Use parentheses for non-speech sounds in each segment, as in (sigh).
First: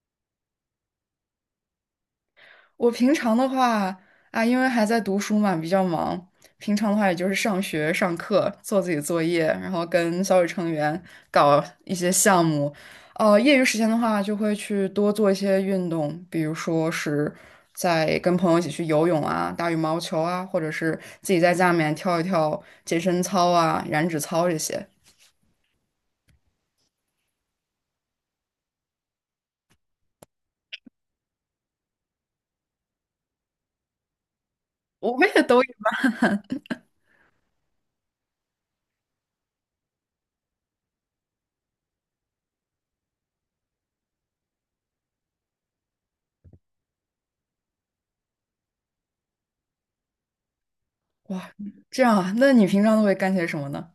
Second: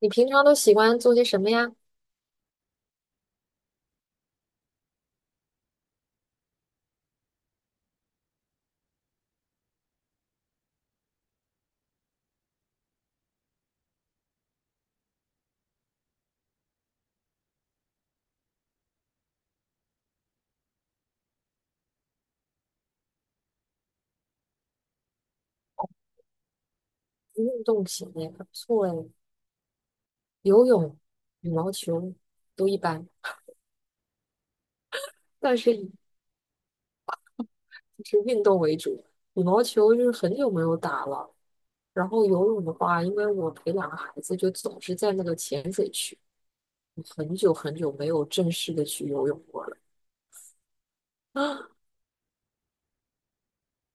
你平常都喜欢做些什么呀？我平常的话啊，因为还在读书嘛，比较忙。平常的话，也就是上学、上课、做自己作业，然后跟小组成员搞一些项目。业余时间的话，就会去多做一些运动，比如说是在跟朋友一起去游泳啊、打羽毛球啊，或者是自己在家里面跳一跳健身操啊、燃脂操这些。运动型的也不错哎，游泳、羽毛球都一般，我们也都但有。是就是运动为主。羽毛球就是很久没有打了，然后游泳的话，因为我陪两个孩子，就总是在那个浅水区，我很久很久没有正式的去游泳过了。(gasps) 啊这样啊。那你平常都会干些什么呢？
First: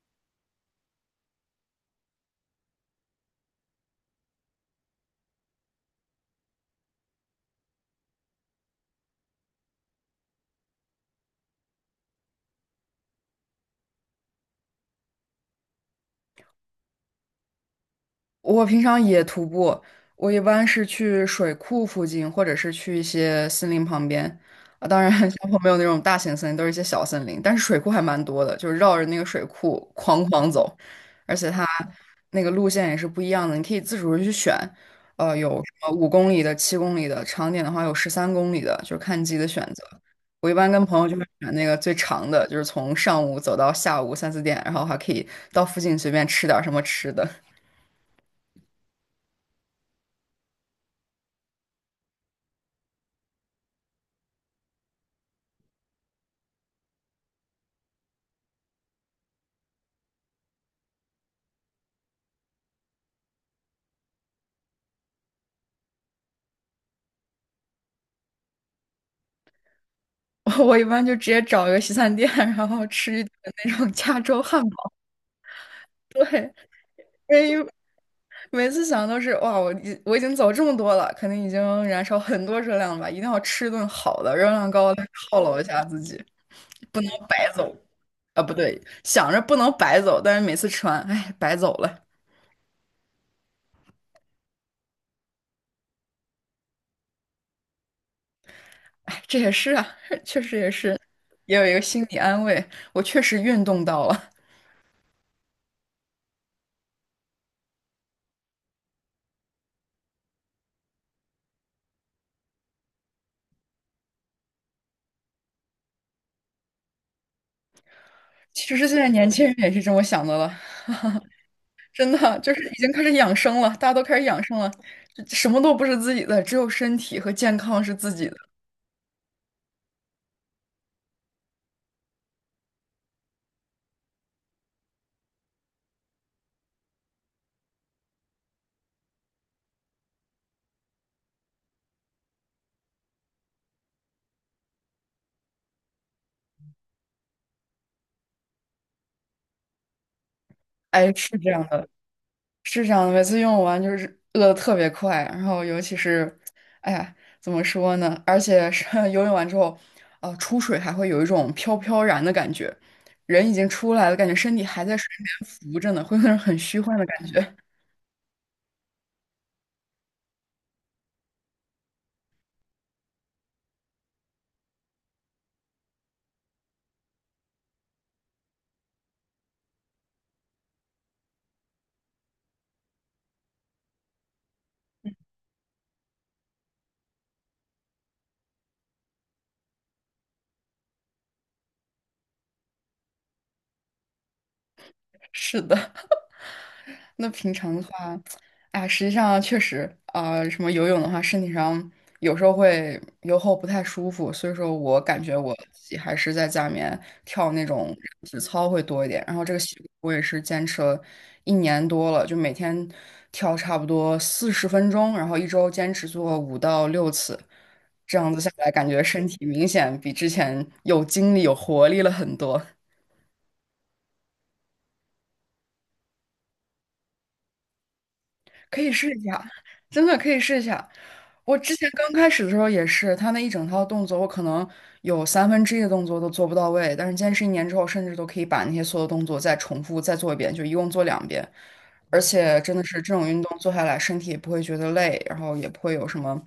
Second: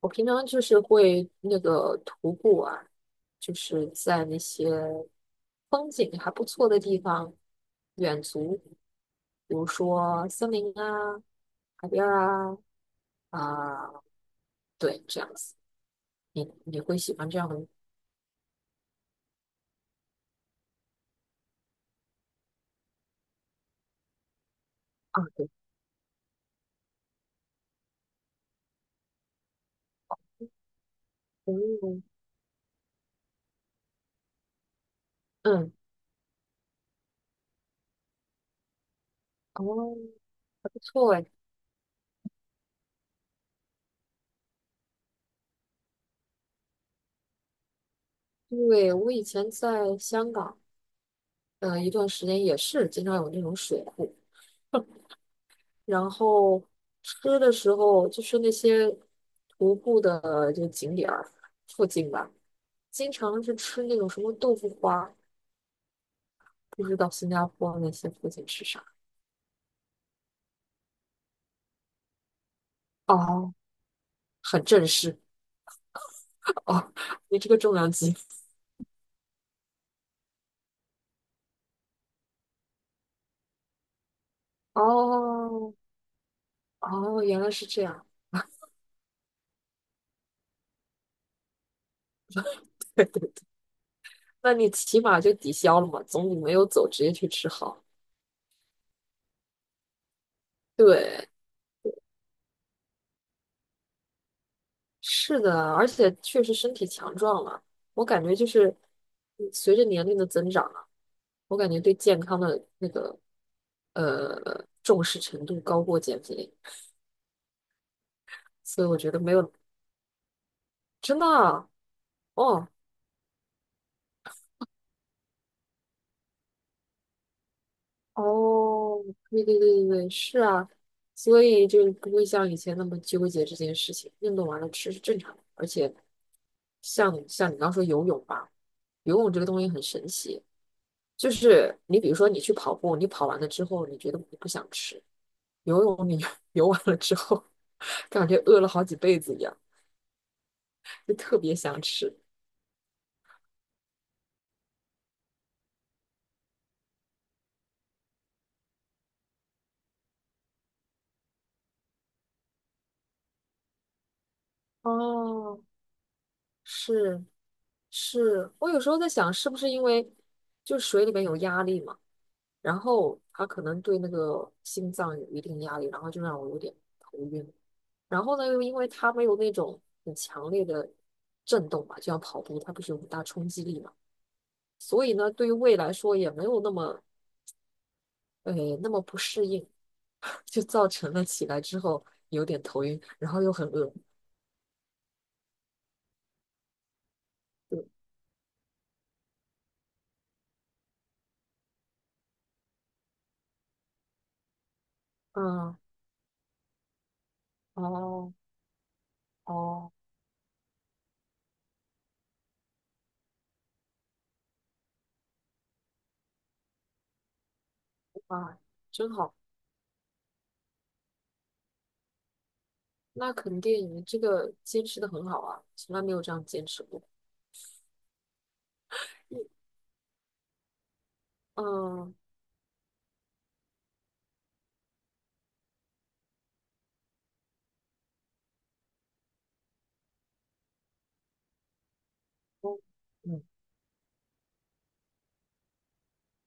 我平常就是会那个徒步啊，就是在那些风景还不错的地方远足。比如说森林啊、海边儿啊，啊、对，这样子，你会喜欢这样的我平常也徒步，我一般是去水库附近，或者是去一些森林旁边。啊，当然，啊？(laughs) 小对，坡没有那种大型森林，都是一些小森林。但是水库还蛮多的，就是绕着那个水库哐哐走，而且它嗯那个路线也是不一样的，你可以自主地去选。有什嗯，么5公里的、7公里的，长点的话有13公里的，就是看你自己的选择。哦，我一还般不跟朋友错就哎。会选那个最长的，就是从上午走到下午三四点，然后还可以到附近随便吃点儿什么吃的。对，我以前在香港，一段时间也是经常有那种水库，然后吃的时候就是那些徒步的这个景点儿附近吧，经常是吃那种什么豆腐花，不知道新加坡那些附近吃啥。(laughs) 我一般就直接找一个西餐店，(laughs) 然后吃一顿哦，那种加州汉很正堡，式。哦，你因这个为重量级。每次想都是哇，我已经走这么多了，肯定已经燃烧很多热量了吧，一定要吃一顿好的，热量 (laughs) 高的犒劳一哦下自己，不能哦，原白来是走。这样。啊，不对，想着不能白走，但是每次吃完，哎，白走了，(laughs) 对对对，那你起码就抵消了嘛，总比没有走直接去吃好。哎，这也是啊，(laughs) 确实也是，对，也有一个心理安慰，我确实运动到了。是的，而且确实身体强壮了。我感觉就是随着年龄的增长啊，我感觉对健康的那个重视程度高过减肥，其所实以现我在觉得年没轻有人也是这么想的了。真的啊真的就是哦，已经开始养生了，大家都开始养生了，就什么都不是自己的，只有身体和健康是自己的。哦，对对对对对，是啊，所以就不会像以前那么纠结这件事情。运动完了吃是正常的，而且像你刚说游泳吧，游泳这个东西很神奇，就是你比如说你去跑步，你跑完了之后，你觉得你不想吃，游泳你 (laughs) 游完了之后，(laughs) 感觉饿了好几辈子一样，哎，就是特这别样想的，吃。是这样的，每次用完就是饿的特别快，然后尤其是，哎呀，怎么说呢？而且是 (laughs) 游泳完之后，出水还会有一种飘飘然的感觉，人已经出来了，感觉身体还在水里哦，面浮着呢，会有那种很虚幻的是感觉。是，我有时候在想，是不是因为就水里面有压力嘛？然后他可能对那个心脏有一定压力，然后就让我有点头晕。然后呢，又因为它没有那种很强烈的震动嘛，就像跑步，它不是有很大冲击力嘛，所以呢，对于胃来说也没有那么呃那么不适应，(laughs) 就造成了起来之后有点头晕，然后又很饿。(laughs) 是的。那平常的对，话，哎呀，实际上确实，什么游泳的话，身体上有时候会游后不太舒服，所以说我感觉我嗯，自己还是在家里面跳那种哦体操会多一点。然后这个习惯哦，我也是坚持了一年多了，就每天跳差不多40分钟，然后一周坚持做5到6次，这样子下哇，来，感觉真身好，体明显比之前有精力、有活力了很多。那肯定你这个坚持的很好啊，从来没有这样坚持过。可以试一下，真的可以试一下。我之前刚嗯，开始的时候也是，他那一整套动作，我可能有1/3的动作都做不到位，但是坚持一年之后，甚至都可以把那些所有动作再重复再做一遍，就一共做两遍。而且真的是这种运嗯，动做下来，身体也不会觉得累，然后也不会有什么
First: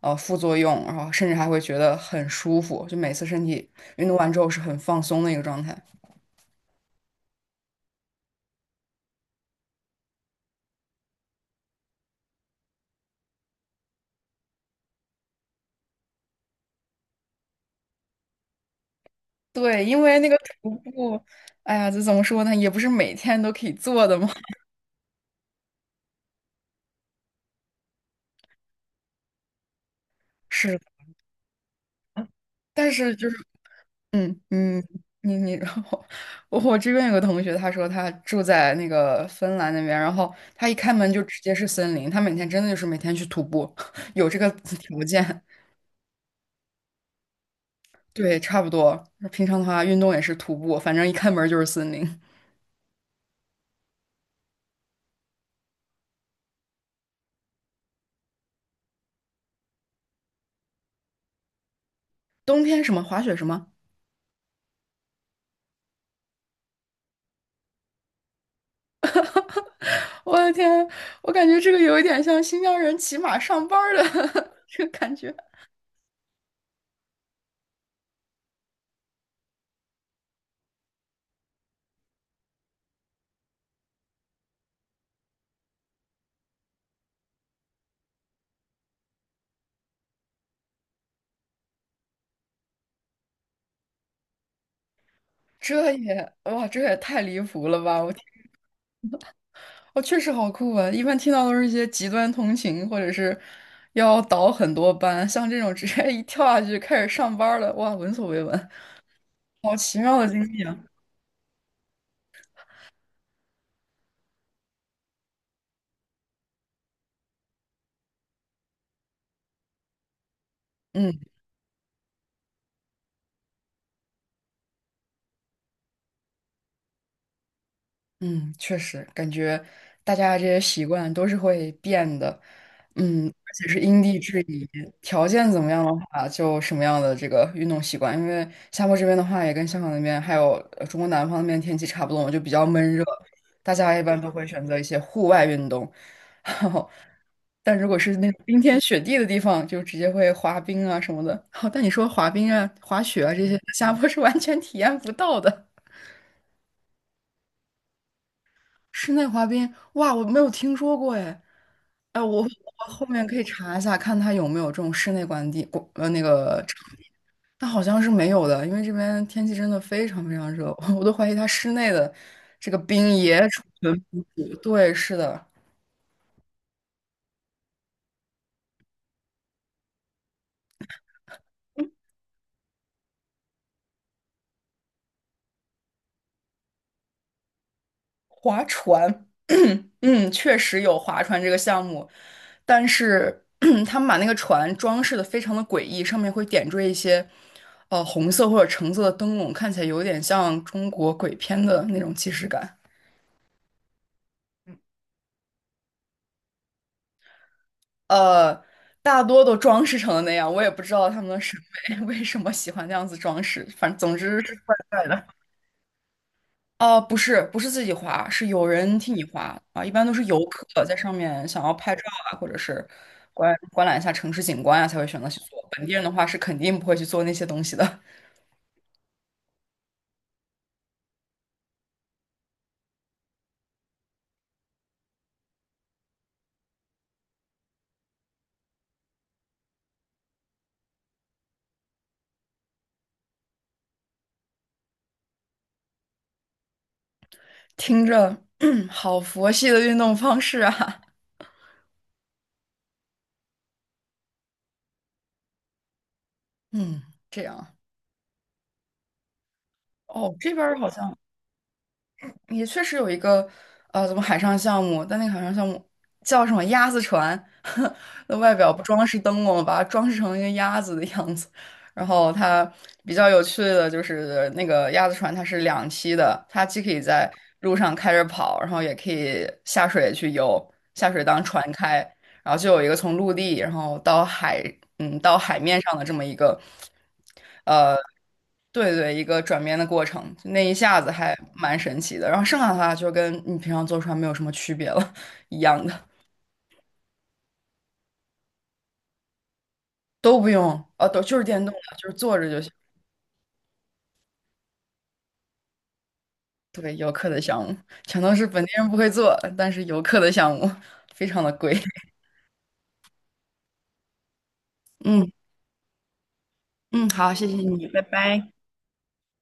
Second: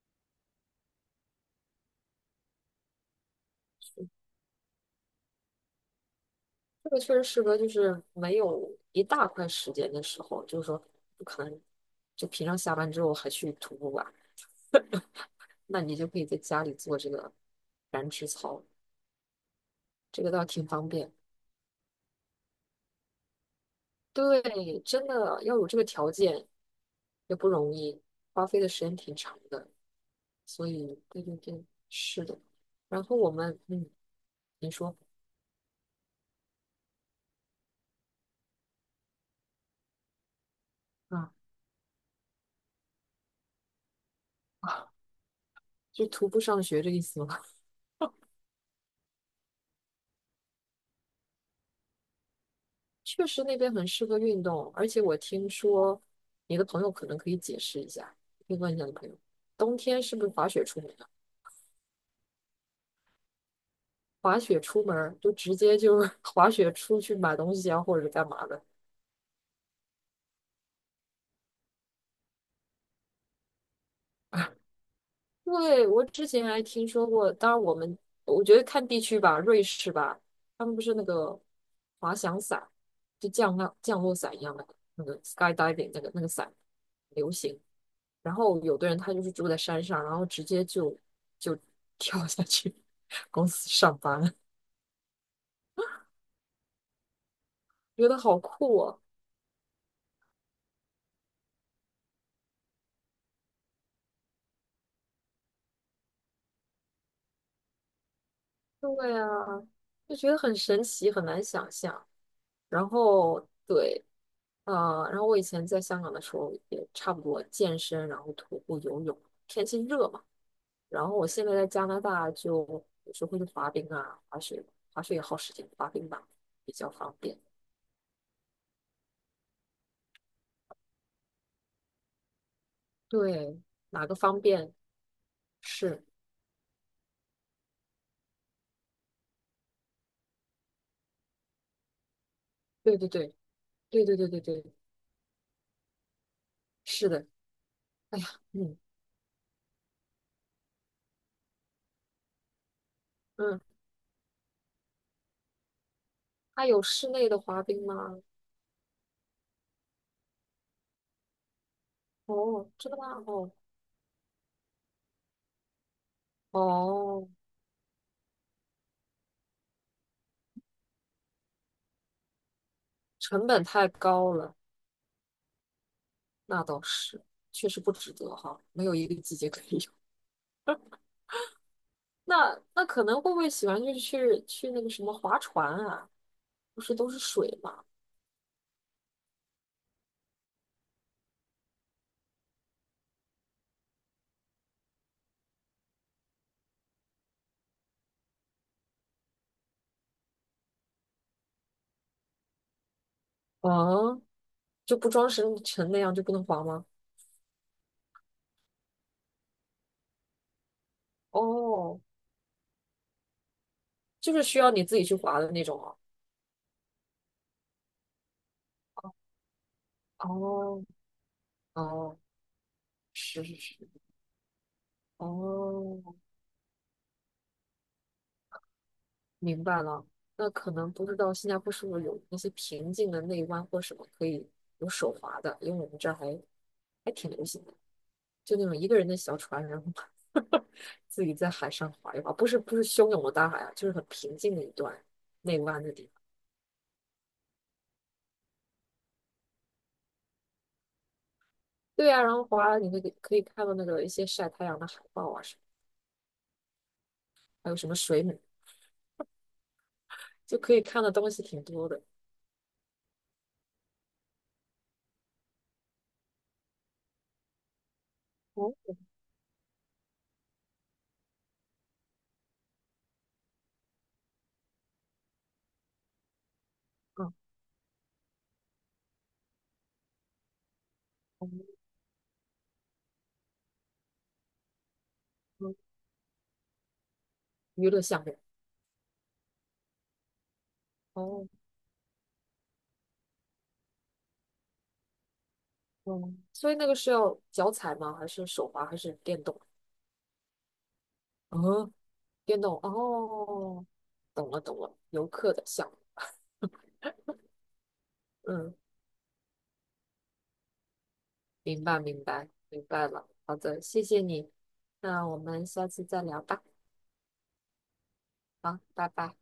副作用，然后甚至还会觉得很舒服，就每次身体运动完之后是很放松的一个状态。这个确实适合，就是没有一大块时间的时候，就是说不可能就平常下班之后还去徒步吧，那你就可以在家里做这个燃脂操，对，因为这那个个倒挺徒方便。步，哎呀，这怎么说呢，也不是每天都可以做的嘛。对，(laughs) 真的要有这个条件也不容易，花费的时间挺长的，所是以对对对，是的。但然是后就我是，们，嗯，嗯你嗯，说你，然后我这边有个同学，他说他住在那个芬兰那边，然后他一开门就啊直接是森林，他每天真的就是每天去徒步，(laughs) 有这个 啊，(laughs) (laughs) 条件，就徒步上学这意思吗？对，差不多。平常的话运动也是徒步，反正一开门就是森林。确实那边很适合运动，而且我听说你的朋友可能可以解释一下，可以问一下你朋友，冬天是不是滑雪出门啊？冬天什么滑雪什么，滑雪出门儿就直接就是 (laughs) 滑雪出去买东西啊，或者是干嘛的？我的天，我感觉这个有一点像新疆人骑马上班儿的 (laughs) 这个感觉，对，我之前还听说过，当然我们我觉得看地区吧，瑞士吧，他们不是那个滑翔伞，就降落伞一样的那个 skydiving 那个伞流行，然后有的人他就是住在山上，然后直接就 (laughs) 跳下去 (laughs) 公司上班，这也哇，这也太离谱了吧！觉我。得好酷哦。哦，确实好酷啊！一般听到都是一些极端通勤，或者是要倒很多班，像这种直接一跳下去就开始上班儿了，哇，闻所未闻，对啊，好奇就妙的觉得经很历啊！神奇，很难想象。然后对，然后我以前在香港的时候也差不多健身，然后徒步、游泳，天气热嘛。然后嗯我现在在加拿大就有时候会去滑冰啊，滑雪，滑雪也耗时间，滑冰吧比较方便。嗯，确实感觉大家这些习惯都是会变的，嗯，而对，且是因哪个地方制宜，便？条件怎么样的是，话，就什么样的这个运动习惯。因为夏末这边的话，也跟香港那边还有中国南方那边天气差不多嘛，就比较闷对热，对对。大家一对对般对都对会对，选择一些户外运动。(laughs) 然后。是的，但如果是哎呀，那种冰嗯天雪地的地方，就直接会滑冰啊什么的。(laughs) 好，但你说滑冰啊、滑雪啊这些，嗯，下坡是完全体验不到的。它有室内的滑冰吗？室内滑冰，哇，我没有听说过哎。哎，我哦，真我的后吗？面可以哦查一下，看它有没有这种室内管地，管那个场地，哦，但好像是没有的，因为这边天气真的非常非常热，(laughs) 我都怀疑它室内的这个冰也成储本太存不高住。了，对，是的。那倒是，确实不值得哈，没有一个季节可以有。那可能会不会喜欢就是去那个什么划船啊？不是都是水嘛？划船，(clears throat) 嗯，确实有划船这个项目，但是 (clears throat) 他们把那个船装饰的非常的诡异，上面会点缀一些红色或者橙色的灯笼，看起来有点像中国鬼片的那种既视感。啊，就不装绳成那样就不能划吗？呃，大多都装饰成了那样，我也不知道他们的审美 哦，(laughs) 为什么喜欢那样子装饰，反正总就之是是需要怪你自己怪去的。划的那种哦。哦，不是，不是自己划，是有人替你划啊。一般都是游客哦在上面想要拍照哦，啊，或者是是观是是，观览一下城市景观啊，才会选择去做。本地人的哦。话是肯定不会去做那些东西的。明白了，那可能不知道新加坡是不是有那些平静的内湾或什么可以有手划的，因为我们这儿还挺流行的，就那种一个人的小船，然后 (laughs) 自己在海上划一划，不是汹涌的大海啊，就是很平静的一段内湾的地方。听着，(clears throat) 好佛系的运动方式啊。对啊，然后划你那个可以看到那个一些晒太阳的海豹啊什么，嗯，这还样。有什么水母，哦，这就边可儿以好看的像东西挺多的。也确实有一个怎么海上项目？但那个海上项目叫什么鸭子船？(laughs) 那外表哦，不装饰灯笼，把它装饰成一个鸭子的样子。然后它比较有趣的就是那个鸭子船，它是两栖的，它既可以在嗯，路上开着跑，然后也可以下水去游，下水当船嗯开。然后就有一个从陆地，然后到海，嗯，到海面嗯上的这么一个，娱呃，乐项目。对对，一个转变的过程，就那一下子还哦，蛮神奇的。然后剩下的话就跟你平常坐船没有什么区别了，一样的，嗯，所以那个是要脚踩吗？还是手滑？还是电动？都不用，都就是电动嗯，的，就是坐着电就行。动。哦，懂了懂了，游客的项目。对，游客的项目全都是本地嗯，人不会做，但是游客的项目非常的贵。明白 (laughs) 明白明白了。好的，谢谢你。那嗯我们下次再聊吧。嗯，好，谢谢你，拜拜。好，拜拜。